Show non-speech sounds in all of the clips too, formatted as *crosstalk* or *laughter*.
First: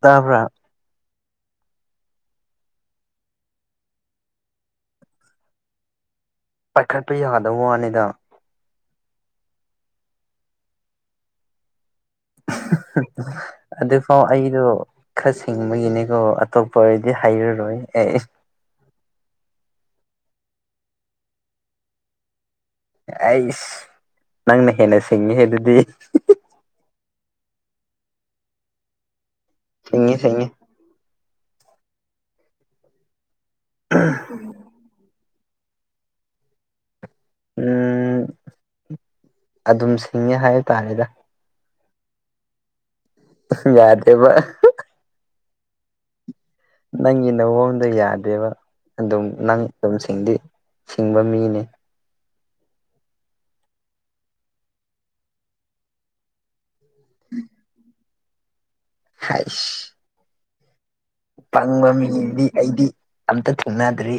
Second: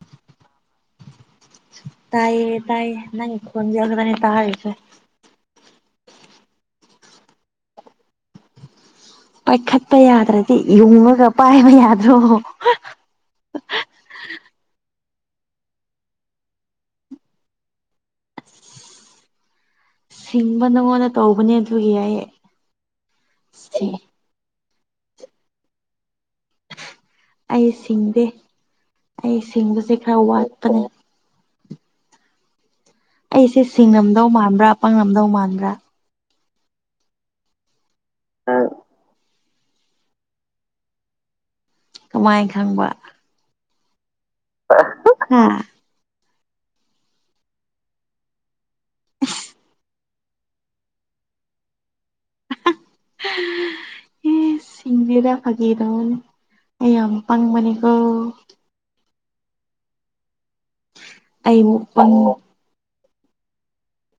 ꯇꯥꯕ ꯇꯥꯏꯌꯦ ꯇꯥꯏꯌꯦ ꯅꯪ ꯈꯣꯟꯖꯎꯒꯗꯅꯤ ꯇꯥꯔꯦꯁꯦ ꯄꯥꯏꯈꯠꯄ ꯌꯥꯗꯕ ꯋꯥꯅꯤꯗ ꯄꯥꯏꯈꯠꯄ ꯌꯥꯗ꯭ꯔꯗꯤ ꯌꯨꯡꯉꯒ ꯄꯥꯏꯕ ꯌꯥꯗ꯭ꯔꯣ ꯑꯗꯨꯗ ꯑꯣ ꯑꯩꯗꯣ ꯈꯔ ꯁꯤꯡꯕꯒꯤꯅꯦꯀꯣ ꯑꯇꯣꯞꯄ ꯑꯣꯏꯔꯗꯤ ꯍꯥꯏꯔꯔꯣꯏ ꯑꯦ ꯁꯤꯡꯕ ꯅꯪꯉꯣꯟꯗ ꯇꯧꯕꯅꯦ ꯑꯗꯨꯒꯤ ꯑꯩ ꯑꯩꯁ ꯅꯪꯅ ꯍꯦꯟꯅ ꯁꯤꯡꯉꯤ ꯍꯥꯏ ꯑꯗꯨꯗꯤ ꯑꯩ ꯁꯤꯡꯗꯦ ꯑꯩ ꯁꯤꯡꯕꯁꯦ ꯁꯤꯡꯉꯤ ꯈꯔ ꯁꯤꯡꯉꯤ ꯋꯥꯠꯄꯦ ꯑꯩꯁꯦ ꯁꯤꯡꯉꯝꯗꯧ ꯃꯥꯟꯕ꯭ꯔꯥ ꯄꯪ ꯅꯝꯗꯧ ꯃꯥꯟꯕ꯭ꯔꯥ ꯎꯝ ꯑꯗꯨꯝ ꯁꯤꯡꯉꯦ ꯍꯥꯏꯇꯥꯥꯔꯦꯗ ꯀꯃꯥꯏ ꯈꯪꯕ ꯌꯥꯗꯦꯕ ꯎꯝ ꯅꯪꯒꯤ ꯅꯣꯟꯗ ꯌꯥꯗꯦꯕ ꯑꯗꯨꯝ ꯅꯪ ꯑꯗꯨꯝ ꯁꯤꯡꯗꯤ ꯁꯤꯡꯕ ꯃꯤꯅꯤ ꯎꯝ ꯁꯤꯡꯖꯔ ꯐꯥꯒꯦꯔ ꯑꯩ ꯌꯥꯝ ꯄꯪꯕꯅꯤꯀꯣ ꯍꯥꯏꯁ ꯑꯩꯃꯨꯛ ꯄꯪꯕ ꯄꯪ ꯃꯤꯗꯤ ꯑꯩꯗꯤ ꯑꯝꯇ ꯊꯦꯡꯅꯗ꯭ꯔꯤ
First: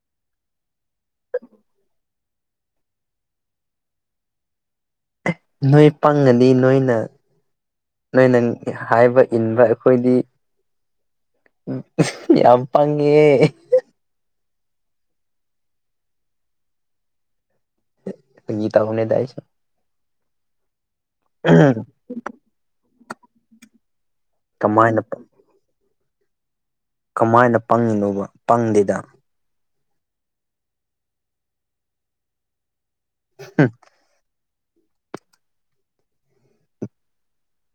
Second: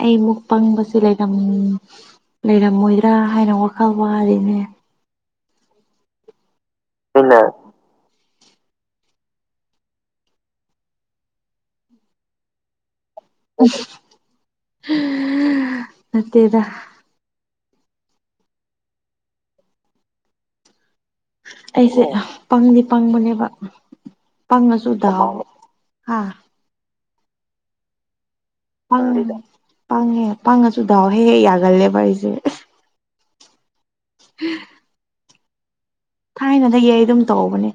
ꯑꯩ ꯑꯃꯨꯛ ꯄꯪꯕꯁꯦ ꯂꯩꯔꯝ ꯂꯩꯔꯝꯃꯣꯏꯗ꯭ꯔꯥ ꯍꯥꯏꯅ ꯋꯥꯈꯜ ꯋꯥꯔꯤꯅꯦ ꯅꯣꯏ ꯄꯪꯉꯗꯤ ꯅꯣꯏꯅ ꯏꯟꯅ ꯅꯣꯏꯅ ꯍꯥꯏꯕ ꯏꯟꯕ ꯑꯩꯈꯣꯏꯗꯤ ꯌꯥꯝꯄꯪꯦ *unintelligible* ꯅꯠꯇꯦꯗ ꯐꯒꯤ ꯇꯧꯕꯅꯦꯗ ꯑꯩꯁꯨ ꯑꯩꯁꯦ ꯄꯪꯗꯤ ꯄꯪꯕꯅꯦꯕ ꯄꯪꯉꯁꯨ ꯀꯃꯥꯏꯅ ꯗꯥꯎ ꯍꯥꯥ ꯀꯃꯥꯏꯅ ꯄꯪꯉꯤꯅꯣꯕ ꯄꯪꯗꯦꯗ ꯄꯪ ꯄꯪꯉꯦ ꯄꯪꯉꯁꯨ ꯗꯥꯎ ꯍꯦꯛ ꯍꯦꯛ ꯌꯥꯒꯜꯂꯦꯕ ꯑꯩꯖꯦ *unintelligible* ꯎꯝ ꯊꯥꯏꯅꯗꯒꯤ ꯑꯩ ꯑꯗꯨꯝ ꯇꯧꯕꯅꯦ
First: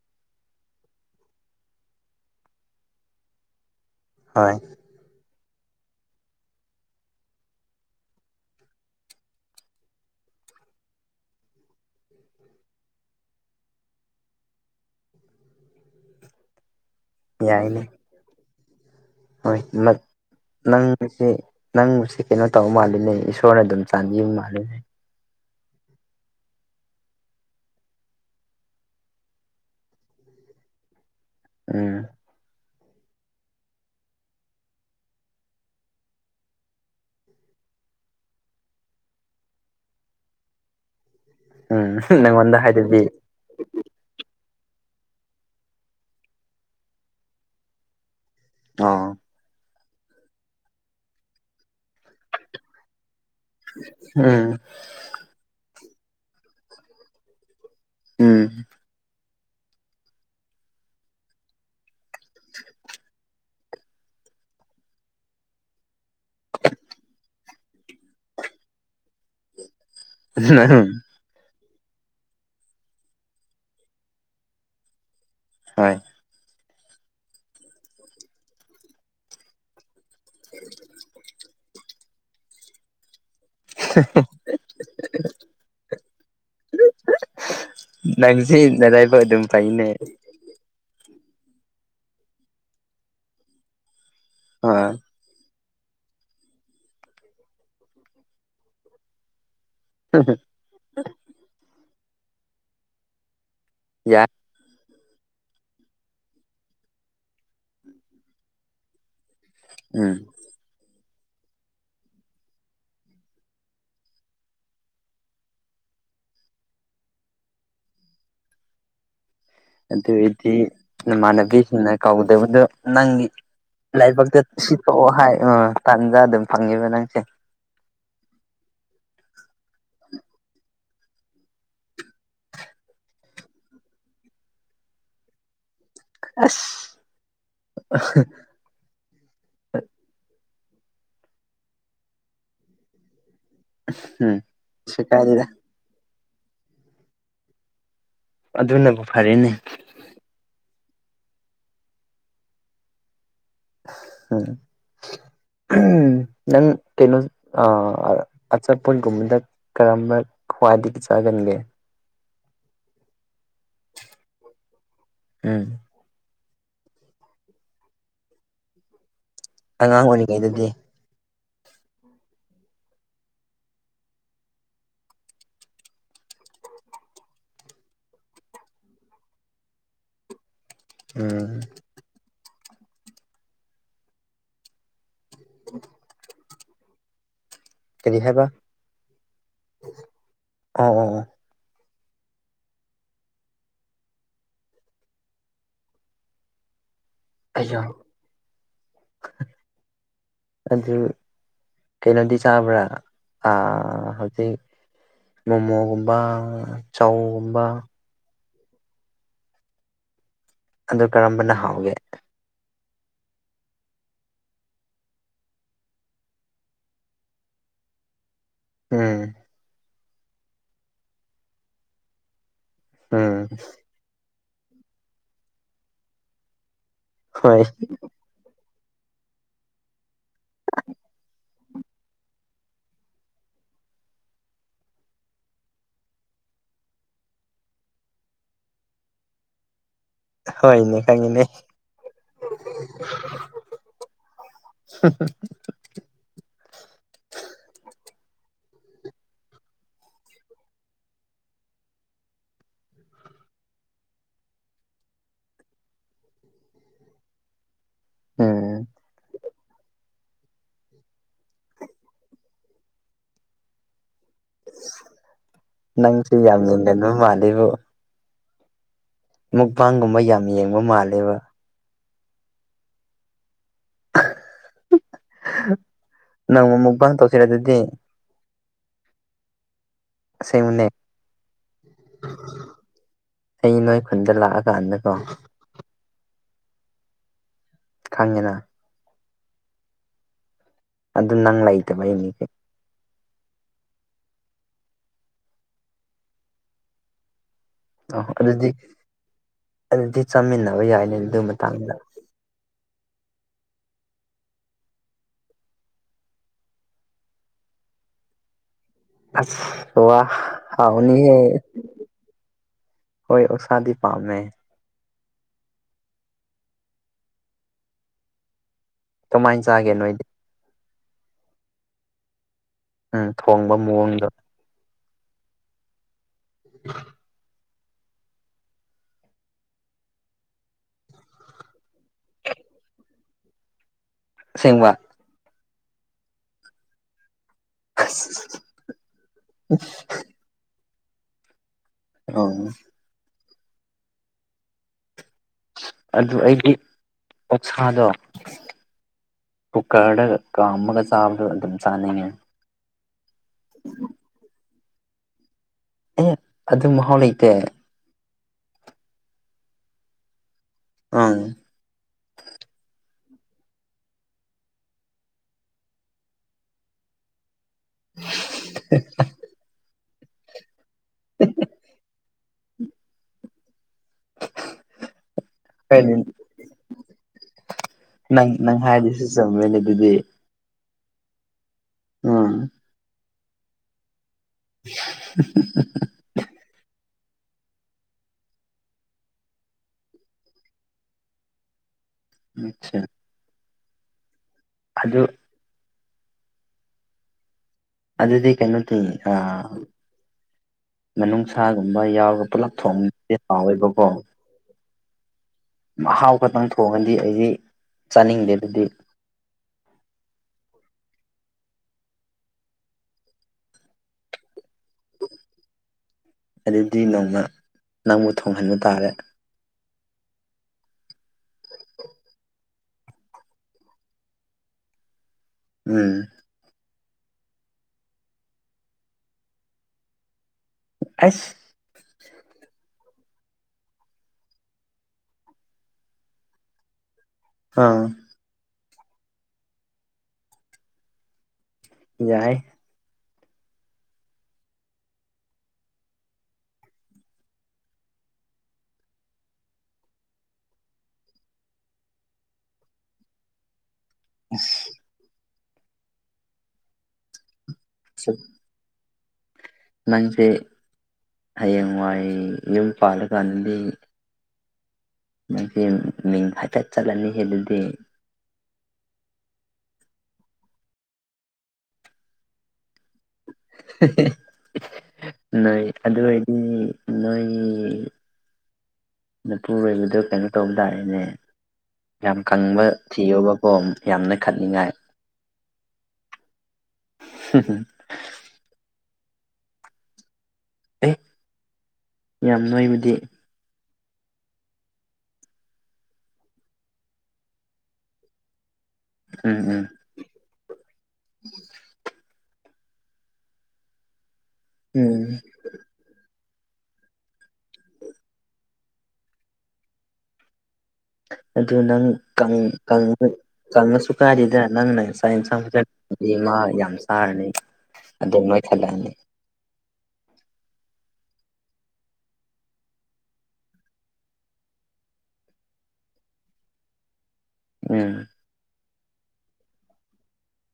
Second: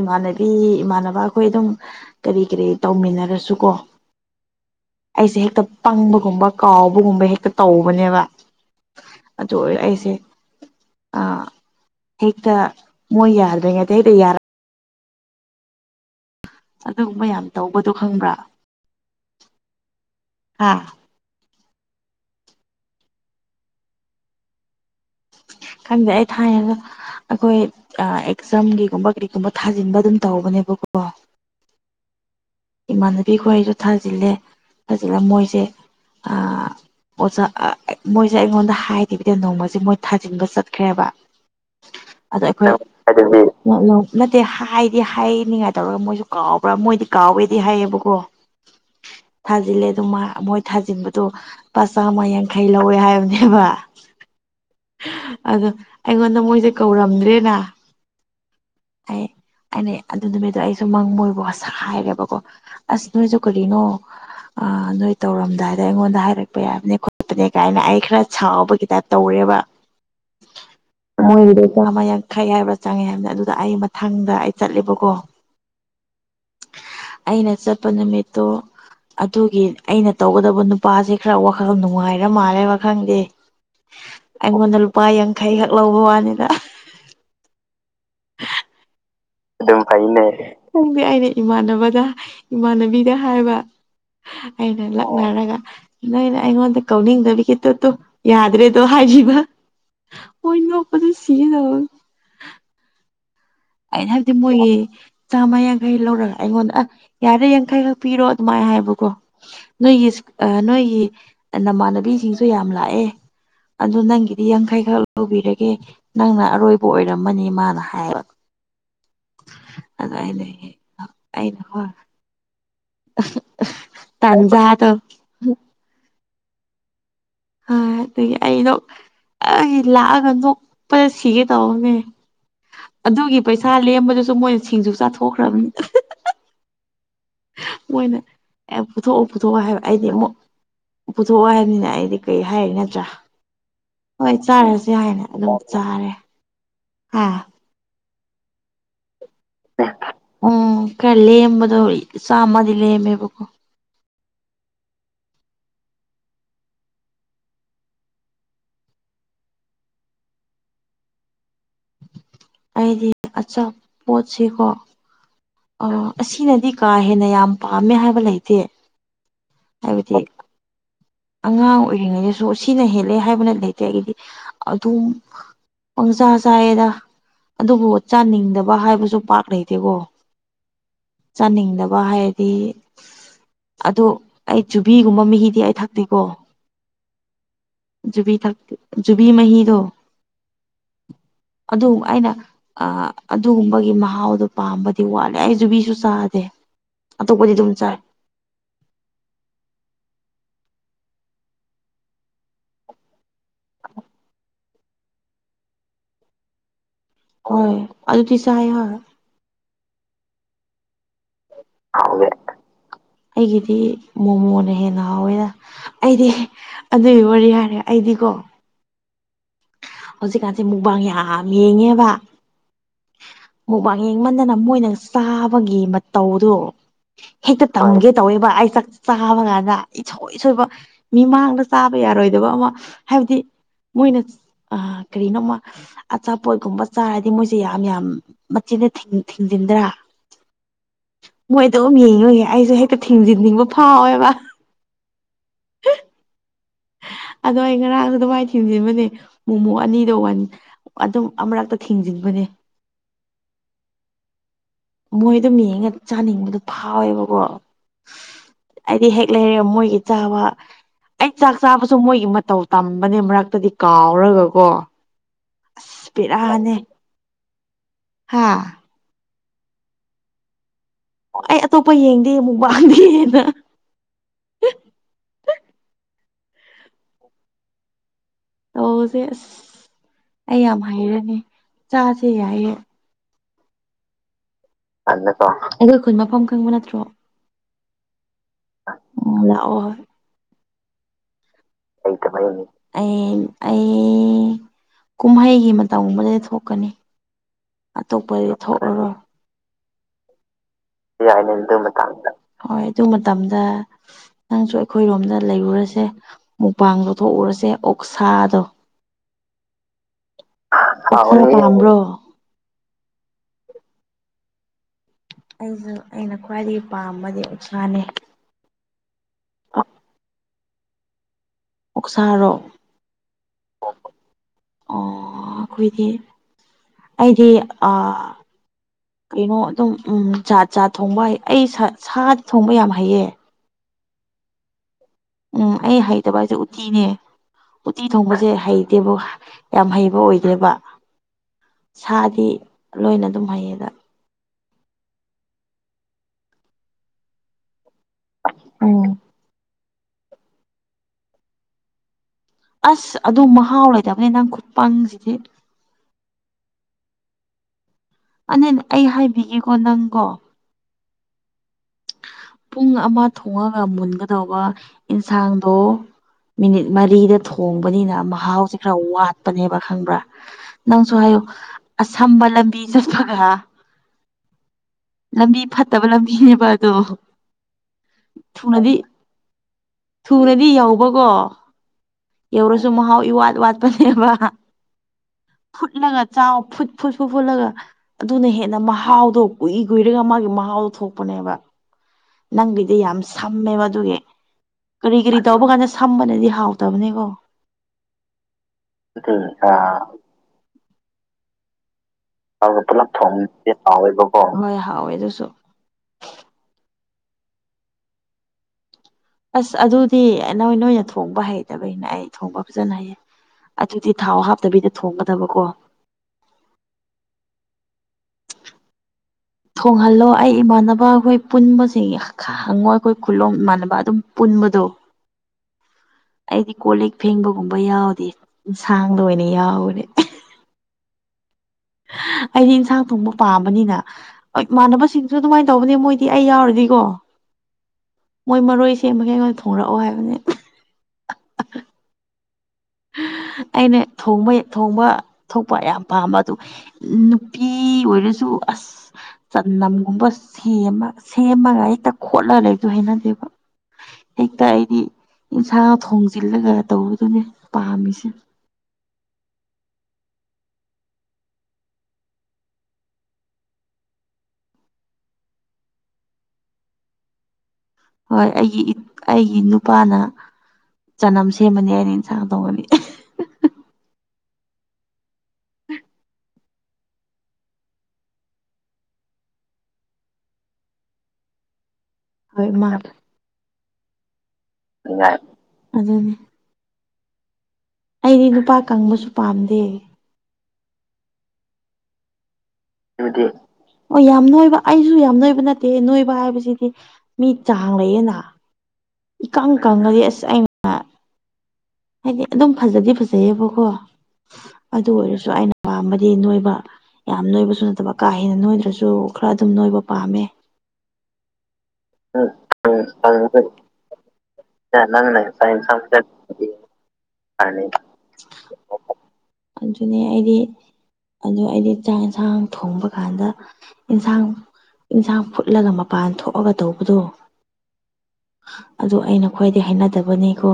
ꯏꯃꯥꯟꯅꯕꯤ ꯏꯃꯥꯟꯅꯕ ꯑꯩꯈꯣꯏ ꯑꯗꯨꯝ ꯀꯔꯤ ꯀꯔꯤ ꯇꯧꯃꯤꯟꯅꯔꯁꯨ ꯀꯣ ꯍꯣꯏ ꯑꯩꯁꯦ ꯍꯦꯛꯇ ꯄꯪꯕꯒꯨꯝꯕ ꯀꯥꯎꯕꯒꯨꯝꯕ ꯍꯦꯛꯇ ꯇꯧꯕꯅꯦꯕ ꯑꯗꯨ ꯑꯣꯏꯔ ꯑꯩꯁꯦ ꯑ ꯍꯦ ꯃꯣꯏ ꯌꯥꯗꯔꯤꯉꯗꯤꯦ ꯍ ꯑꯗꯨꯒꯨꯝꯕ ꯌꯥꯝ ꯌꯥꯏꯅꯦ ꯇꯧꯕꯗꯨ ꯈꯪꯕ꯭ꯔꯥ ꯍꯣꯏ ꯅꯠ ꯍꯥ ꯅꯪ ꯁꯤ ꯅꯪ ꯁꯤ ꯀꯩꯅꯣ ꯇꯧꯕ ꯃꯥꯜꯂꯤꯅꯦ ꯏꯁꯣꯔ ꯑꯗꯨꯝ ꯆꯥꯟꯕꯤꯕ ꯃꯥꯜꯂꯤꯅꯦ ꯈꯪꯗꯦ ꯑꯩ ꯊꯥꯏꯅꯅ ꯑꯩꯈꯣꯏ ꯑ ꯑꯦꯛꯖꯥꯝꯒꯤꯒꯨꯝꯕ ꯀꯔꯤꯒꯨꯝꯕ ꯊꯥꯖꯤꯟꯕ ꯑꯗꯨꯝ ꯇꯧꯕꯅꯦꯕꯀꯣ ꯎꯝ ꯏꯃꯥꯟꯅꯕꯤ ꯈꯣꯏꯖꯨ ꯊꯥꯖꯤꯜꯂꯦ ꯊꯥꯖꯤꯜꯂ ꯃꯣꯏꯁꯦ ꯑ ꯑꯣꯖꯥ ꯑ ꯑꯦꯛ ꯃꯣꯏꯖꯦ ꯑꯩꯉꯣꯟꯗ ꯍꯥꯏꯗꯕꯤꯗ ꯅꯣꯡꯃꯖꯦ ꯃꯣꯏ ꯊꯥꯖꯤꯟꯕ ꯆꯠꯈ꯭ꯔꯦꯕ ꯎꯝ ꯑꯗ ꯅꯪꯉꯣꯟꯗ ꯑꯩꯈꯣꯏ ꯍꯥꯏꯗꯗꯤ ꯑꯗꯨꯗꯤ *unintelligible* ꯅꯠꯇꯦ ꯍꯥꯏꯗꯤ ꯍꯥꯏꯅꯤꯡꯉꯥꯏ ꯇꯧꯔꯒ ꯃꯣꯏꯖꯨ ꯀꯥꯎꯕ꯭ꯔꯥ ꯃꯣꯏꯗꯤ ꯀꯥꯎꯋꯦ ꯏ ꯍꯥꯏꯌꯦꯕꯀꯣ ꯑ ꯊꯥꯖꯤꯜꯂꯦ ꯑꯗꯨ ꯃꯥ ꯃꯣꯏ ꯊꯥꯖꯤꯟꯕꯗꯣ ꯂꯨꯄꯥ ꯆꯥꯝꯃ ꯌꯥꯡꯈꯩ ꯂꯧꯋꯦ ꯍꯥꯏꯕꯅꯤ ꯎꯝ *unintelligible* ꯑꯗꯣ ꯑꯩꯉꯣꯟꯗ ꯃꯣꯏꯖꯦ ꯀꯧꯔꯝꯗ꯭ꯔꯦꯅ ꯎꯝ ꯑꯩ ꯑꯅꯦ ꯑꯗꯨ ꯅꯨꯃꯤꯠꯇ ꯑꯩꯁꯨ ꯃꯪ ꯃꯣꯏꯕꯨ *unintelligible* ꯁꯍꯥꯏꯔꯦꯕꯀꯣ ꯑꯁ ꯅꯣꯏꯖꯨ ꯀꯔꯤꯅꯣ ꯑ ꯅꯣꯏ ꯇꯧꯔꯝꯗꯥꯏꯗ ꯑꯩꯉꯣꯟꯗ ꯍꯥꯏꯔꯛꯄ ꯌꯥꯕꯅꯦ ꯈꯣꯠꯄꯅꯦ ꯀꯥꯏꯅ ꯑꯩ ꯈꯔ ꯁꯥꯎꯕꯒꯤ ꯇꯥꯏꯞ ꯇꯧꯔꯦꯕ *inaudible* *unintelligible* ꯃꯣꯏꯒꯤꯗꯣ ꯆꯥꯝꯃ ꯌꯥꯡꯈꯩ ꯍꯥꯏꯕ꯭ꯔꯥ ꯆꯪꯉꯦ ꯍꯥꯏꯕꯅꯤ ꯑꯗꯨꯗ ꯑꯩ ꯃꯊꯪꯗ ꯑꯩ ꯆꯠꯂꯦꯕꯀꯣ ꯍꯣꯏ ꯑꯩꯅ ꯆꯠꯄ ꯅꯨꯃꯤꯠꯇꯣ ꯑꯗꯨꯒꯤ ꯑꯩꯅ ꯇꯧꯒꯗꯕ ꯅꯨꯄꯥꯖꯤ ꯈꯔ ꯋꯥ *unintelligible* ꯅꯨꯡꯉꯥꯏꯔ ꯃꯥꯜꯂꯦꯕ ꯈꯪꯗꯦ ꯑꯩꯉꯣꯟꯗ ꯂꯨꯄꯥ ꯌꯥꯡꯈꯩꯈꯛ ꯂꯧꯕ ꯋꯥꯅꯤꯗ ꯅꯪꯁꯤ ꯅꯔꯥꯏꯕꯛ ꯑꯗꯨꯝ ꯑꯗꯨꯝ ꯐꯩꯅꯦ ꯈꯪꯗꯦ ꯑꯩꯅ ꯏꯃꯥꯟꯅꯕꯗ ꯏꯃꯥꯟꯅꯕꯤꯗ ꯍꯥꯏꯕ ꯑꯥ ꯑꯩꯅꯂ *unintelligible* ꯎꯅꯔꯒ ꯅꯣꯏꯅ ꯑꯩꯉꯣꯟꯗ ꯀꯧꯅꯤꯡꯗꯕꯒꯤ ꯇꯨ ꯇꯨ ꯌꯥꯗ꯭ꯔꯦꯇꯨ ꯍꯥꯏꯈꯤꯕ ꯍꯝ ꯍ *unintelligible* ꯍꯣꯏ ꯅꯣꯛꯄꯥꯗ ꯁꯤꯒꯦ ꯇꯧꯋꯤ *unintelligible* ꯑꯩꯅ ꯌꯥꯏ ꯍꯥꯏꯕꯗꯤ ꯃꯣꯏꯒꯤ ꯆꯥꯝꯃ ꯌꯥꯡꯈꯩ ꯂꯧꯔꯒ ꯑꯩꯉꯣꯟꯗ ꯑꯁ ꯌꯥꯔꯦ ꯌꯥꯡꯈꯩꯈꯛ ꯄꯤꯔꯣ ꯑꯗꯨꯃꯥꯏꯅ ꯍꯥꯏꯕꯀꯣ ꯅꯣꯏꯒꯤ ꯎꯝ ꯅꯣꯏꯒꯤ ꯅꯃꯥꯟꯅꯕꯤꯁꯤꯡꯁꯨ ꯌꯥꯝ ꯂꯥꯛꯑꯦ ꯑꯗꯨ ꯅꯪꯒꯤꯗꯤ ꯌꯥꯡꯈꯩꯈꯛ ꯂꯧꯕꯤꯔꯒꯦ ꯅꯪꯅ ꯑꯔꯣꯏꯕ ꯑꯣꯏꯔꯝꯃꯅꯤ ꯃꯥꯅ ꯍꯥꯏꯌꯦꯕꯣ ꯑꯩꯅ ꯑꯗꯨꯏꯗꯤ ꯑꯩꯅ ꯍꯣꯏ ꯏꯃꯥꯟꯅꯕꯤꯁꯤꯡꯅ ꯀꯧꯗꯕꯗꯣ ꯅꯪꯒꯤ ꯂꯥꯏꯕꯛꯇ ꯁꯤ ꯇꯥꯟꯖꯥꯗꯣ ꯇꯣꯛꯑꯣ ꯍꯥꯏ ꯇꯥꯟꯖꯥ ꯑꯗꯨꯝ ꯐꯪꯉꯦꯕ ꯅꯪꯁꯦ ꯍ ꯑꯗꯨꯒꯤ ꯑꯩꯗꯣ ꯑꯩ ꯂꯥꯛꯑꯒ ꯅꯣꯛꯄꯗ ꯁꯤꯒꯦ ꯇꯧꯕꯅꯦ ꯑꯗꯨꯒꯤ ꯄꯩꯁꯥ ꯂꯦꯝꯕꯗꯨꯁꯨ ꯃꯣꯏꯅ ꯁꯤꯡꯖꯨ ꯆꯥꯊꯣꯛꯈ꯭ꯔꯕꯅꯤ ꯑꯁ ꯃꯣꯏꯅꯦ ꯑꯦ ꯄꯨꯊꯣꯛꯑꯣ ꯄꯨꯊꯣꯛꯑꯣ ꯍꯥꯏꯕ ꯑꯩꯗꯤ ꯑꯃꯨꯛ ꯄꯨꯊꯣꯛꯑꯣ ꯍꯥꯏꯕꯅꯤꯅ ꯑꯩꯗꯤ ꯀꯔꯤ ꯍꯥꯏꯔꯤꯒ ꯅꯠꯇ꯭ꯔꯥ ꯍꯣꯏ ꯎꯝ ꯆꯥꯔꯁꯨ ꯀꯩꯁꯨ ꯍꯥꯏꯅꯦ ꯀꯥꯏꯗꯦꯗ ꯑꯗꯨꯝ ꯆꯥꯔꯦ ꯑꯥ ꯑꯗꯨꯅꯕꯨ ꯐꯔꯦꯅꯦ *unintelligible* ꯎꯝ ꯈꯔ ꯂꯦꯝꯕꯗꯣ ꯆꯥꯝꯃꯗꯤ ꯂꯦꯝꯃꯦꯕꯀꯣ ꯎꯝ ꯅꯪ ꯀꯩꯅꯣ ꯑ *unintelligible* ꯒꯨꯝꯕꯗ ꯀꯔꯝꯕ ꯈ꯭ꯋꯥꯏꯗꯒꯤ ꯆꯥꯒꯟꯒꯦ ꯑꯩꯗꯤ ꯑꯆꯥ ꯄꯣꯠꯁꯤꯀꯣ ꯎꯝ ꯑ ꯑꯁꯤꯅꯗꯤ ꯀꯥ ꯍꯦꯟꯅ ꯌꯥꯝ ꯄꯥꯝꯃꯦ ꯍꯥꯏꯕ ꯂꯩꯇꯦ ꯑꯉꯥꯡ ꯍꯥꯏꯕꯗꯤ ꯑꯣꯏꯔꯤꯉꯩꯗꯗꯤ ꯑꯉꯥꯡ ꯑꯣꯏꯔꯤꯉꯩꯗꯁꯨ ꯁꯤꯅ ꯍꯦꯜꯂꯦ ꯍꯥꯏꯕꯅ ꯂꯩꯇꯦ ꯑꯩꯒꯤꯗꯤ ꯑꯗꯨꯝ ꯄꯪꯆꯥ ꯆꯥꯏꯌꯦꯗ ꯑꯗꯨꯕꯨ ꯆꯥꯅꯤꯡꯗꯕ ꯍꯥꯏꯕꯁꯨ ꯄꯥꯛ ꯂꯩꯇꯦꯀꯣ ꯎꯝ ꯆꯥꯅꯤꯡꯗꯕ ꯍꯥꯏꯔꯗꯤ ꯑꯗꯨ ꯑꯩ ꯆꯨꯕꯤꯒꯨꯝꯕ ꯃꯤꯤꯗꯤ ꯑꯩ ꯊꯛꯇꯦꯀꯣ ꯀꯔꯤ ꯨꯕꯤ ꯍꯥꯏꯕ ꯊ ꯖꯨꯕꯤ ꯃꯍꯤꯗꯣ ꯑꯣ ꯑꯣ ꯑꯣ ꯑꯗꯨ ꯑꯩꯅ ꯑ ꯑꯗꯨꯒꯨꯝꯕꯒꯤ ꯃꯍꯥꯎꯗꯣ ꯄꯥꯝꯕꯗꯤ ꯋꯥꯠꯂꯦ ꯑꯩ ꯨꯕꯤꯁꯨ ꯆꯥꯗꯦ ꯑꯇꯣꯞꯄꯗꯤ ꯑꯗꯨꯝ ꯀꯖꯣ ꯆꯥꯏ ꯑꯗꯨ ꯀꯩꯅꯣꯗꯤ ꯆꯥꯕ꯭ꯔꯥ ꯑ ꯍꯧꯖꯤꯛ ꯃꯣꯃꯣꯒꯨꯝꯕ ꯍ ꯆꯧꯒꯨꯝꯕ ꯑꯗꯨ ꯇ ꯆ ꯍꯥꯏꯦ ꯍ ꯑꯗꯨ ꯀꯔꯝꯕꯅ ꯍꯥꯎ ꯑꯩꯒꯤꯗꯤ ꯃꯣꯃꯣꯅ ꯍꯦꯟꯅ ꯍꯥꯎꯋꯦꯗ ꯑꯩꯗꯤ ꯑꯗꯨꯒꯤ ꯋꯥꯔꯤ ꯍꯥꯏꯔꯦ ꯑꯩꯗꯤꯀꯣ ꯎꯝ ꯍꯧꯖꯤꯛꯀꯥꯟꯁꯦ ꯃꯨꯛꯕꯥꯡ ꯌꯥꯝ ꯌꯦꯡꯉꯦꯕ ꯎꯝ ꯋꯥꯌꯦꯡꯃꯟꯗꯅ ꯃꯣꯏꯅ ꯆꯥꯕꯒꯤ ꯃꯇꯧꯗꯣ ꯍꯣꯏ ꯍꯦꯛꯇ ꯇꯝꯒꯦ ꯇꯧꯋꯦꯕ ꯑꯩ ꯆ ꯆꯥꯕ ꯀꯥꯟꯗ ꯑꯩꯁꯣꯏ ꯁꯣꯏꯕ ꯃꯤꯃꯥꯡꯗ ꯆꯥꯕ ꯌꯥꯔꯣꯏꯗꯕ ꯑꯃ ꯍꯥꯏꯕꯗꯤ ꯃꯣꯏꯅ ꯑ ꯀꯔꯤꯅꯣꯃ ꯑꯆꯥꯄꯣꯠꯒꯨꯝꯕ ꯆꯥꯔꯗꯤ ꯃꯣꯏꯁꯦ ꯌꯥꯝ ꯌꯥꯝ ꯃꯆꯤꯟꯅ ꯊꯤꯡꯖꯤꯟꯗ꯭ꯔꯥ ꯍꯣꯏꯅꯦ ꯈꯪꯉꯤꯅꯦ ꯃꯣꯏꯗ ꯑꯗꯨꯝ ꯌꯦꯡꯉꯨꯌꯦ ꯑꯩꯁꯨ ꯍꯦꯛꯇ ꯊꯤꯡꯖꯤꯟꯅꯤꯡꯕ ꯐꯥꯎꯋꯦꯕ *unintelligible* ꯑꯗꯣ ꯑꯩ ꯉꯔꯥꯡꯗ ꯑꯗꯨꯃꯥꯏꯅ ꯊꯤꯟꯖꯤꯟꯕꯅꯦ ꯃꯣꯃꯣ ꯑꯅꯤꯗ ꯋꯥꯟ ꯑꯗꯨꯝ ꯑꯃꯨꯔꯛꯇ ꯊꯤꯡꯖꯤꯟꯕꯅꯦ ꯃꯣꯏꯗꯣ ꯃꯤꯡꯉ ꯆꯥꯅꯤꯡꯕꯗꯨꯣ ꯐꯥꯎꯋꯦꯕꯀꯣ ꯎꯝ ꯑꯩꯗꯤ ꯍꯦꯛ ꯂꯩꯔꯦ ꯃꯣꯏꯒꯤ ꯥꯛ ꯆꯥꯕ ꯑꯩ ꯆꯥꯛ ꯆꯥꯕꯁꯨ ꯃꯣꯏꯒꯤ ꯃꯇꯧ ꯇꯝꯕꯅꯦ ꯃꯔꯛꯇꯗꯤ ꯀꯥꯎꯔꯒꯀꯣ ꯑꯁ ꯅꯪꯁꯤ ꯌꯥꯝꯅꯤꯡꯗꯅꯨ ꯃꯥꯜꯂꯤꯕꯨ ꯍꯥꯥ ꯃꯨꯛꯕꯥꯥꯡꯒꯨꯝꯕ ꯌꯥꯝ ꯌꯦꯡꯕ ꯃꯥꯜꯂꯦꯕ ꯑꯩ ꯑꯇꯣꯞꯄ ꯌꯦꯡꯗꯦ ꯑꯃꯨꯛ ꯃꯟꯗꯦꯅ *unintelligible* ꯅꯣꯡꯃꯥ ꯃꯨꯛꯕꯥꯡ ꯇꯧꯁꯤꯔ ꯑꯗꯨꯗꯤ ꯇꯧꯁꯦ ꯑꯁ ꯑꯩ ꯌꯥꯝ ꯑꯁꯦꯡꯕꯅꯦ ꯍꯩꯔꯅꯤ ꯆꯥꯁꯦ ꯌꯥꯏꯌꯦ ꯑꯩ ꯅꯣꯏ ꯈꯨꯟꯗ ꯂꯥꯛꯑꯒ *unintelligible* ꯑꯩꯈꯣꯏ ꯈꯨꯟ ꯃꯐꯝ ꯈꯪꯕ ꯅꯠꯇ꯭ꯔꯣ ꯈꯪꯉꯤꯅꯥ ꯑꯝ ꯂꯥꯛꯑꯣ ꯑꯗꯨ ꯅꯪ ꯂꯩ ꯂꯩꯇꯕꯩꯅꯤ ꯑꯩ ꯑꯩ ꯀꯨꯝꯍꯩꯒꯤ ꯃꯇꯝꯒꯨꯝꯕꯗꯗꯤ ꯊꯣꯛꯀꯅꯤ ꯑꯣ ꯑꯇꯣꯞꯄꯗꯤ ꯑꯗꯨꯗꯤ ꯊꯣꯛꯑꯔꯣꯏ ꯑꯗꯨꯗꯤ ꯆꯥꯃꯤꯟꯅꯕ ꯌꯥꯏꯅꯦ ꯑꯗꯨꯒꯤ ꯃꯇꯥꯡꯗ ꯍꯣꯏ ꯑꯗꯨ ꯃꯇꯝꯗ ꯅꯪꯁꯨ ꯑꯩꯈꯣꯏꯔꯣꯝꯗ ꯂꯩꯔꯨꯔꯁꯦ ꯃꯨꯄꯥꯡ ꯂꯧꯊꯣꯛꯎꯔꯁꯦ ꯑꯣꯛꯁꯥꯗꯣ ꯑ ꯋꯥ ꯋꯥ ꯍꯥꯎꯥꯎꯅꯤꯍꯦ ꯑꯣꯛꯁꯥ ꯄꯥꯝꯕ꯭ꯔꯣ ꯍꯣꯏ ꯑꯣꯁꯥꯗꯤ ꯄꯥꯝꯃꯦ ꯑꯩꯁꯨ ꯑꯩꯅ ꯈ꯭ꯋꯥꯏꯗꯒꯤ ꯄꯥꯝꯕꯗꯤ ꯎꯁꯥꯅꯤ ꯀꯃꯥꯏꯅ ꯆꯥꯒꯦꯅꯣꯣꯏꯗꯤ ꯑꯣꯛꯁꯥꯔꯣ ꯎꯝ ꯊꯣꯡꯕ ꯃꯑꯣꯡꯗꯣ ꯑꯣ ꯑꯩꯈꯣꯏꯗꯤ ꯑꯩꯗꯤ ꯑ ꯀꯩꯅꯣ ꯑꯗꯨꯝ ꯎꯝ ꯖꯥꯠ ꯖꯥꯠ ꯊꯣꯡꯕ ꯍꯩꯑꯩ ꯑꯩ ꯁꯥꯗꯤ ꯊꯣꯡꯕ ꯌꯥꯝ ꯍꯩꯌꯦ ꯑꯥꯁꯦꯡꯕ ꯎꯝ ꯑꯩ ꯍꯩꯇꯕ ꯍꯥꯏꯁꯦ ꯎꯇꯤꯅꯦ ꯎꯇꯤ ꯊꯣꯡꯕꯁꯦ ꯍꯩꯇꯦꯕ ꯌꯥꯝ ꯍꯩꯕ ꯑꯣꯏꯗꯦꯕ ꯁꯥꯗꯤ ꯑꯣ ꯂꯣꯏꯅ ꯑꯗꯨꯝ ꯍꯩꯌꯦꯗ ꯑꯗꯨ ꯑꯩꯗꯤ ꯑꯣꯛꯁꯥꯗꯣ ꯎꯝ ꯀꯨꯀꯔꯗ ꯀꯥꯝꯃꯒ ꯆꯥꯕꯗꯣ ꯑꯗꯨꯝ ꯆꯥꯅꯤꯡꯉꯦ ꯑꯁ ꯑꯗꯨ ꯃꯍꯥꯎ ꯂꯩꯇꯕꯅꯤ ꯅꯪ ꯈꯨꯄꯪꯁꯤꯗꯤ ꯑꯦ ꯑꯗꯨ ꯃꯍꯥꯎ ꯂꯩꯇꯦ ꯑꯅꯤꯅꯦ ꯑꯩ ꯍꯥꯏꯕꯤꯒꯦꯀꯣ ꯅꯪꯀꯣ ꯑꯪ ꯄꯨꯡ ꯑꯃ ꯊꯣꯡꯉꯒ ꯃꯨꯟꯒꯗꯧꯕ ꯑꯦꯟꯁꯥꯡꯗꯣ ꯃꯤꯅꯤꯠ ꯃꯔꯤꯗ ꯊꯣꯡ ꯊꯣꯡꯕꯅꯤꯅ ꯃꯍꯥꯎꯁꯦ ꯈꯔ ꯋꯥꯠꯄꯅꯦꯕ ꯈꯪꯕ꯭ꯔꯥ ꯅꯪꯁꯨ ꯍꯥꯏꯌꯨ ꯑꯁꯝꯕ ꯂꯝꯕꯤ ꯆꯠꯄꯒ ꯂꯝꯕꯤ ꯐꯠꯇꯕ ꯂꯝꯕꯤꯅꯦꯕ ꯑꯗꯣ ꯅꯪ ꯅꯪ ꯊꯨꯅꯗꯤ ꯍꯥꯏꯔꯤꯁꯨ ꯆꯨꯝꯃꯦꯅꯦ ꯑꯗꯨꯗꯤ ꯊꯨꯅꯗꯤ ꯌꯧꯕꯀꯣ ꯎꯝ ꯌꯧꯔꯁꯨꯨ ꯃꯥꯍꯥꯎ ꯏꯋꯥꯠ ꯋꯥꯠꯄꯅꯦꯕꯥ ꯎ *unintelligible* ꯐꯨꯠꯂꯒ ꯆꯥꯎ ꯐꯨꯠ ꯐꯨꯠ ꯐꯨꯠ ꯐꯨꯠꯂꯒ ꯑꯗꯨꯅ ꯍꯦꯟꯅ ꯃꯍꯥꯎꯗꯣ ꯀꯨꯏ ꯀꯨꯏꯔꯒ ꯃꯥꯒꯤ ꯃꯍꯥꯎꯗꯣ ꯊꯣꯛꯄꯅꯦꯕ ꯅꯪꯒꯤꯗꯤ ꯑꯆꯥ ꯌꯥꯝ ꯁꯝꯃꯦꯕ ꯑꯗꯨꯒꯤ ꯀꯔꯤ ꯑꯗꯨ ꯀꯔꯤ ꯇꯧꯕ ꯀꯥꯟꯗ ꯁꯝꯕꯅꯗꯤ ꯍꯥꯎꯇꯕꯅꯤꯀꯣ ꯑꯗꯨꯗꯤ ꯀꯩꯅꯣꯗꯤ ꯑꯥ ꯃꯅꯨꯡꯁꯥꯒꯨꯝꯕ ꯌꯥꯎꯔ ꯌꯥꯎꯔꯥ ꯄꯨꯂꯞ ꯊꯣꯡꯒꯦ ꯇꯧꯋꯦꯕꯥꯀꯣ ꯍꯣꯏ ꯍꯥꯎꯋꯦ ꯑꯗꯨꯁꯨ ꯃꯍꯥꯎ ꯈꯛꯇꯪ ꯊꯣꯡꯉꯗꯤ ꯑꯩꯗꯤ ꯆꯥꯅꯤꯡꯗꯦ ꯑꯗꯨꯗꯤ ꯑꯁ ꯑꯗꯨꯗꯤ ꯅꯣꯏ ꯅꯣꯏꯅ ꯊꯣꯡꯕ ꯍꯩꯇꯕꯅꯤꯅ ꯑꯩ ꯊꯣꯡꯕ ꯐꯖꯅ ꯍꯩꯌꯦ ꯑꯗꯨꯗꯤ ꯊꯥꯎ ꯍꯥꯞꯇꯕꯤꯗ ꯊꯣꯡꯒꯗꯕꯀꯣ ꯑꯗꯨꯗꯤ ꯅꯣꯡꯃ ꯅꯪꯕꯨ ꯊꯣꯡꯍꯟꯕ ꯇꯥꯔꯦ ꯊꯣꯡꯍꯜꯂꯣ ꯑꯩ ꯏꯃꯥꯟꯅꯕ ꯑꯩꯈꯣꯏ ꯄꯨꯟꯕꯁꯤꯡ ꯍꯪꯉꯣ ꯑꯩꯈꯣꯏ ꯈꯨꯟꯂꯣꯝ ꯏꯃꯥꯟꯅꯕ ꯑꯗꯨꯝ ꯄꯨꯟꯕꯗꯣ *inaudible* ꯎꯝ ꯑꯩꯗꯤ ꯀꯣꯟꯂꯤꯛ ꯐꯦꯡꯕꯒꯨꯝꯕ ꯌꯥꯎꯗꯦ ꯑꯦꯟꯁꯥꯡꯗ ꯑꯣꯏꯅ ꯌꯥꯎꯕꯅꯦ ꯑꯩꯁ ꯑꯩꯗꯤ ꯏꯟꯁꯥꯡ ꯊꯣꯡꯕ ꯄꯥꯝꯕꯅꯤꯅ ꯍꯣꯏ ꯃꯥꯟꯅꯕꯁꯤꯡꯁꯨ ꯑꯗꯨꯃꯥꯏꯅ ꯇꯧꯕꯅꯦ ꯃꯣꯏꯗꯤ ꯑꯩ ꯌꯥꯎꯔꯗꯤꯀꯣ ꯑ ꯃꯣꯏ ꯃꯔꯣꯏ ꯁꯦꯝꯕꯒꯩ ꯑꯩꯉꯣꯟꯗ ꯊꯣꯡꯣꯔꯛꯑꯣ ꯍꯥꯏꯕꯅꯤ ꯌꯥꯏ ꯑꯩꯅ ꯊꯣꯡꯕ ꯊꯣꯡꯕ ꯊꯣꯛꯄ ꯌꯥꯝ ꯄꯥꯝꯕ ꯑꯗꯨ ꯅꯨꯄꯤ ꯑꯣꯏꯔꯁꯨ ꯑꯁ ꯆꯅꯝꯒꯨꯝꯕ ꯁꯦꯝꯃ ꯁꯦꯝꯃꯒ ꯍꯦꯛꯇ ꯈꯣꯠꯂꯒ ꯂꯩꯕꯗꯨ ꯍꯩꯅꯗꯦꯕ ꯍꯦꯛꯇ ꯑꯩꯗꯤ ꯌꯦꯟꯁꯥꯡ ꯊꯣꯡꯖꯤꯜꯂꯒ ꯇꯧꯕꯗꯨꯅꯦ ꯄꯥꯝꯃꯤꯁꯦ ꯅꯪꯁꯦ ꯍꯌꯦꯡꯋꯥꯏ ꯌꯨꯝ ꯄꯥꯜꯂꯀꯥꯟꯗꯗꯤ ꯅꯪꯁꯦ ꯃꯤꯡ ꯍꯥꯏꯐꯦꯠ ꯆꯠꯂꯅꯤ ꯍꯦ ꯑꯗꯨꯗꯤ ꯍꯣꯏ ꯑꯩꯒꯤ ꯑꯩꯒꯤ ꯅꯨꯄꯥꯅ ꯆꯅꯝ ꯁꯦꯝꯃꯅꯤ ꯑꯩꯅ ꯏꯟꯁꯥꯡ ꯇꯣꯡꯉꯅꯤ ꯅꯣꯏ ꯑꯗꯣꯏꯗꯤ ꯅꯣꯏ ꯃꯄꯨꯔꯣꯏꯕꯗ ꯀꯩꯅꯣ ꯇꯧꯕ ꯇꯥꯔꯦꯅꯦ ꯌꯥꯝ ꯍꯣꯏ ꯀꯪꯕ ꯃꯥ ꯊꯤꯌꯣꯕ ꯀꯣ ꯌꯥꯝ ꯅꯣꯏꯈꯠꯅꯤꯡꯉꯥꯏ ꯑꯗꯨꯅꯤ ꯍꯝꯍꯝ ꯑꯩꯗꯤ ꯅꯨꯄꯥ ꯀꯪꯕꯁꯨ ꯄꯥꯝꯗꯦ ꯑꯦ ꯌꯥꯝ ꯅꯣꯏꯕꯅꯤ ꯕꯗꯤ ꯑꯣ ꯌꯥꯝ ꯅꯣꯏꯕ ꯑꯩꯁꯨ ꯌꯥꯝ ꯅꯣꯏꯕ ꯅꯠꯇꯦ ꯅꯣꯏꯕ ꯍꯥꯏꯕꯁꯤꯗꯤ ꯃꯤ ꯆꯥꯡ ꯂꯩꯌꯦꯅ ꯎꯝ ꯏꯀꯪ ꯎꯝ ꯀꯪꯉꯗꯤ ꯑꯁ ꯑꯩꯅ ꯍꯥꯏꯗꯤ ꯑꯗꯨꯝ ꯐꯖꯗꯤ ꯐꯖꯩꯌꯦꯕꯀꯣ ꯑꯗꯨ ꯎꯝ ꯑꯣꯏꯔꯁꯨ ꯑꯩꯅ ꯄꯥꯝꯕꯗꯤ ꯅꯣꯏꯕ ꯌꯥꯝ ꯅꯣꯏꯕꯁꯨ ꯅꯠꯇꯕ ꯀꯥ ꯍꯦꯟꯅ ꯅꯣꯏꯗ꯭ꯔꯁꯨ ꯈꯔ ꯑꯗꯨꯝ ꯅꯣꯏꯕ ꯄꯥꯝꯃꯦ ꯑꯗꯨ ꯅꯪ ꯀꯪ ꯀꯪꯕ ꯆꯪꯉꯁꯨ ꯀꯥꯏꯁꯤꯦꯗꯅ ꯅꯪꯅ ꯁꯥꯏꯟ ꯆꯥꯛ ꯏꯟꯁꯥꯡ ꯃꯥ ꯌꯥꯝ ꯆꯥꯔꯅꯤ ꯑꯗꯨꯝ ꯅꯣꯏꯈꯠꯂꯛꯑꯅꯤ ꯑꯗꯨꯅꯦ ꯑꯩꯗꯤ ꯑꯗꯨꯗ ꯑꯩꯗꯤ ꯆꯥꯛ ꯌꯦꯟꯁꯥꯡ ꯊꯣꯡꯕ ꯀꯥꯟꯗ ꯌꯦꯟꯁꯥꯡ ꯌꯦꯟꯁꯥꯡ ꯐꯨꯠꯂꯒ ꯃꯄꯥꯟ ꯊꯣꯛꯑꯒ ꯇꯧꯕꯗꯣ ꯎꯝ ꯑꯣ ꯑꯩꯅ ꯈ꯭ꯋꯥꯏꯗꯒꯤꯩ ꯍꯥꯏꯅꯗꯕꯅꯤꯀꯣ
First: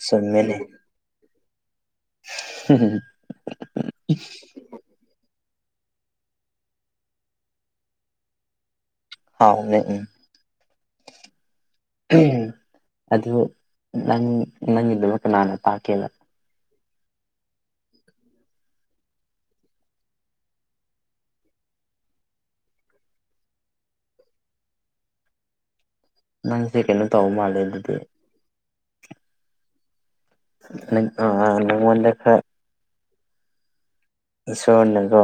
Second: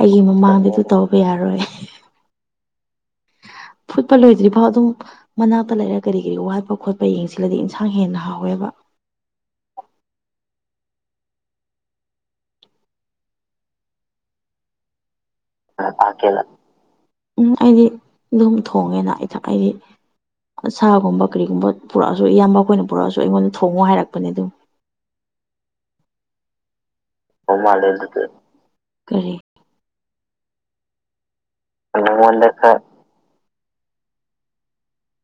ꯑꯩꯒꯤ ꯃꯃꯥꯡ ꯇꯧꯕ ꯌꯥꯔꯣꯏ ꯍꯝ ꯍꯝ ꯐꯨꯠꯄ ꯂꯣꯏꯗ꯭ꯔꯤ ꯐꯥꯎ ꯑꯗꯨ ꯃꯅꯥꯛꯇ ꯂꯩꯔꯒ ꯀꯔꯤ ꯀꯔꯤ ꯋꯥꯠꯄ ꯈꯣꯠꯄ ꯌꯦꯡꯁꯤꯜꯂꯗꯤ ꯏꯟꯁꯥꯡ ꯍꯦꯟꯅ ꯍꯥꯎꯋꯦꯕ ꯍꯥꯎꯅꯦ ꯎꯝ ꯑꯗꯨ ꯅꯪ ꯅꯪꯒꯤꯗꯨꯃꯛꯀ ꯂꯥꯟꯅ ꯎꯝ ꯑꯩꯗꯤ ꯑꯗꯨꯝ ꯊꯣꯡꯉꯦꯅ ꯏꯊ ꯑꯩꯗꯤ ꯁꯥꯒꯨꯝꯕ ꯀꯔꯤꯒꯨꯝꯕ ꯄꯨꯔꯛꯑꯁꯨ ꯏꯌꯥꯝꯕ ꯑꯩꯈꯣꯏꯅ ꯄꯨꯔꯛꯑꯁꯨ ꯑꯩꯉꯣꯟꯗ ꯊꯣꯡꯉꯨ ꯍꯥꯏꯔꯛꯄꯅꯦ ꯑꯗꯨꯝ ꯅꯪꯁꯦ ꯀꯩꯅꯣ ꯇꯧꯕ ꯃꯥꯜꯂꯦ ꯑꯗꯨꯗꯤ ꯀꯔꯤ *unintelligible* ꯈꯔ *unintelligible* ꯏꯁꯣꯔꯅꯀꯣ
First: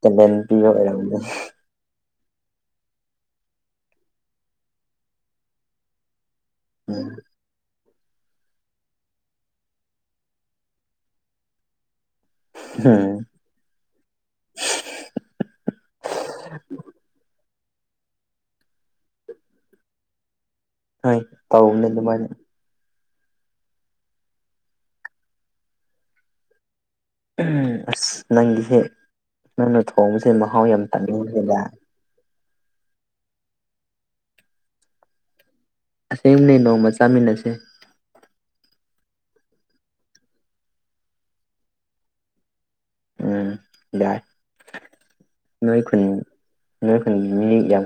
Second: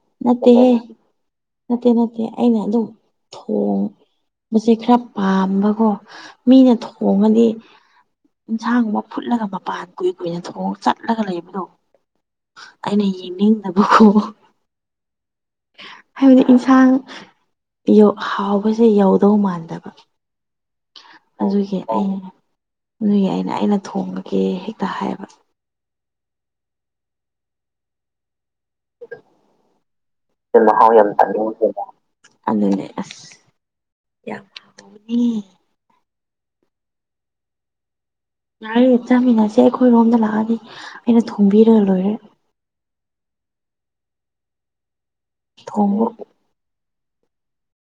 ꯇꯦꯂꯦꯟ ꯄꯤꯕ ꯅꯠꯇꯦꯍꯦ ꯑꯣꯏꯔꯝꯅꯤ ꯅꯠꯇꯦ ꯅꯠꯇꯦ ꯑꯩꯅ ꯑꯗꯨꯝ ꯊꯣꯡꯕꯁꯦ ꯈꯔ ꯄꯥꯝꯕꯀꯣ ꯃꯤꯅ ꯊꯣꯡꯉꯗꯤ ꯌꯦꯟꯁꯥꯡ ꯑꯃ ꯐꯨꯠꯂꯒ ꯃꯄꯥꯟ ꯀꯨꯏ ꯀꯨꯏꯅ ꯆꯣꯡ ꯆꯠꯂꯒ ꯂꯩꯕꯗꯣ ꯑꯩꯅ ꯎꯝ ꯌꯦꯡꯅꯤꯡꯗꯕꯀꯣ ꯍꯥꯏꯕꯗꯤ ꯏꯟꯁꯥꯡ ꯄꯤꯌꯣ ꯍꯥꯎꯕꯁꯦ ꯌꯧꯗꯧ ꯃꯥꯟꯗꯕ ꯍꯣꯏ ꯑꯗꯨꯒꯤ ꯇꯧꯕꯅꯦ ꯑꯩ ꯑꯗꯨꯃꯥꯏꯅ ꯑꯗꯨꯒꯤ ꯑꯩꯅ ꯑꯩꯅ ꯊꯣꯡꯕꯒꯤꯦ ꯍꯦꯛꯇ ꯍꯥꯏꯌꯦꯕ ꯎ ꯑꯁ ꯅꯪꯒꯤꯁꯦ ꯅꯪꯅ ꯊꯣꯡꯕꯁꯦ ꯃꯍꯥꯎ ꯌꯥꯝ ꯇꯛꯅꯤꯡꯁꯦꯗ ꯑꯗꯨꯅꯦ ꯑꯁ ꯑꯁꯦꯡꯕꯅꯦ ꯅꯣꯡꯃ ꯆꯥꯃꯤꯟꯅꯁꯦ ꯌꯥꯔꯦ ꯆꯥꯃꯤꯟꯅꯁꯦ ꯑꯩꯈꯣꯏꯔꯣꯝꯗ ꯂꯥꯛꯑꯅꯤ ꯑꯩꯅ ꯊꯣꯝꯕꯤꯔ ꯂꯣꯏꯔꯦ ꯎꯝ ꯌꯥꯏ ꯅꯣꯏ ꯈꯨꯨꯟ ꯊꯣꯡꯕ ꯅꯣꯏ ꯈꯨꯨꯟ ꯃꯤꯅꯤ ꯌꯥꯝ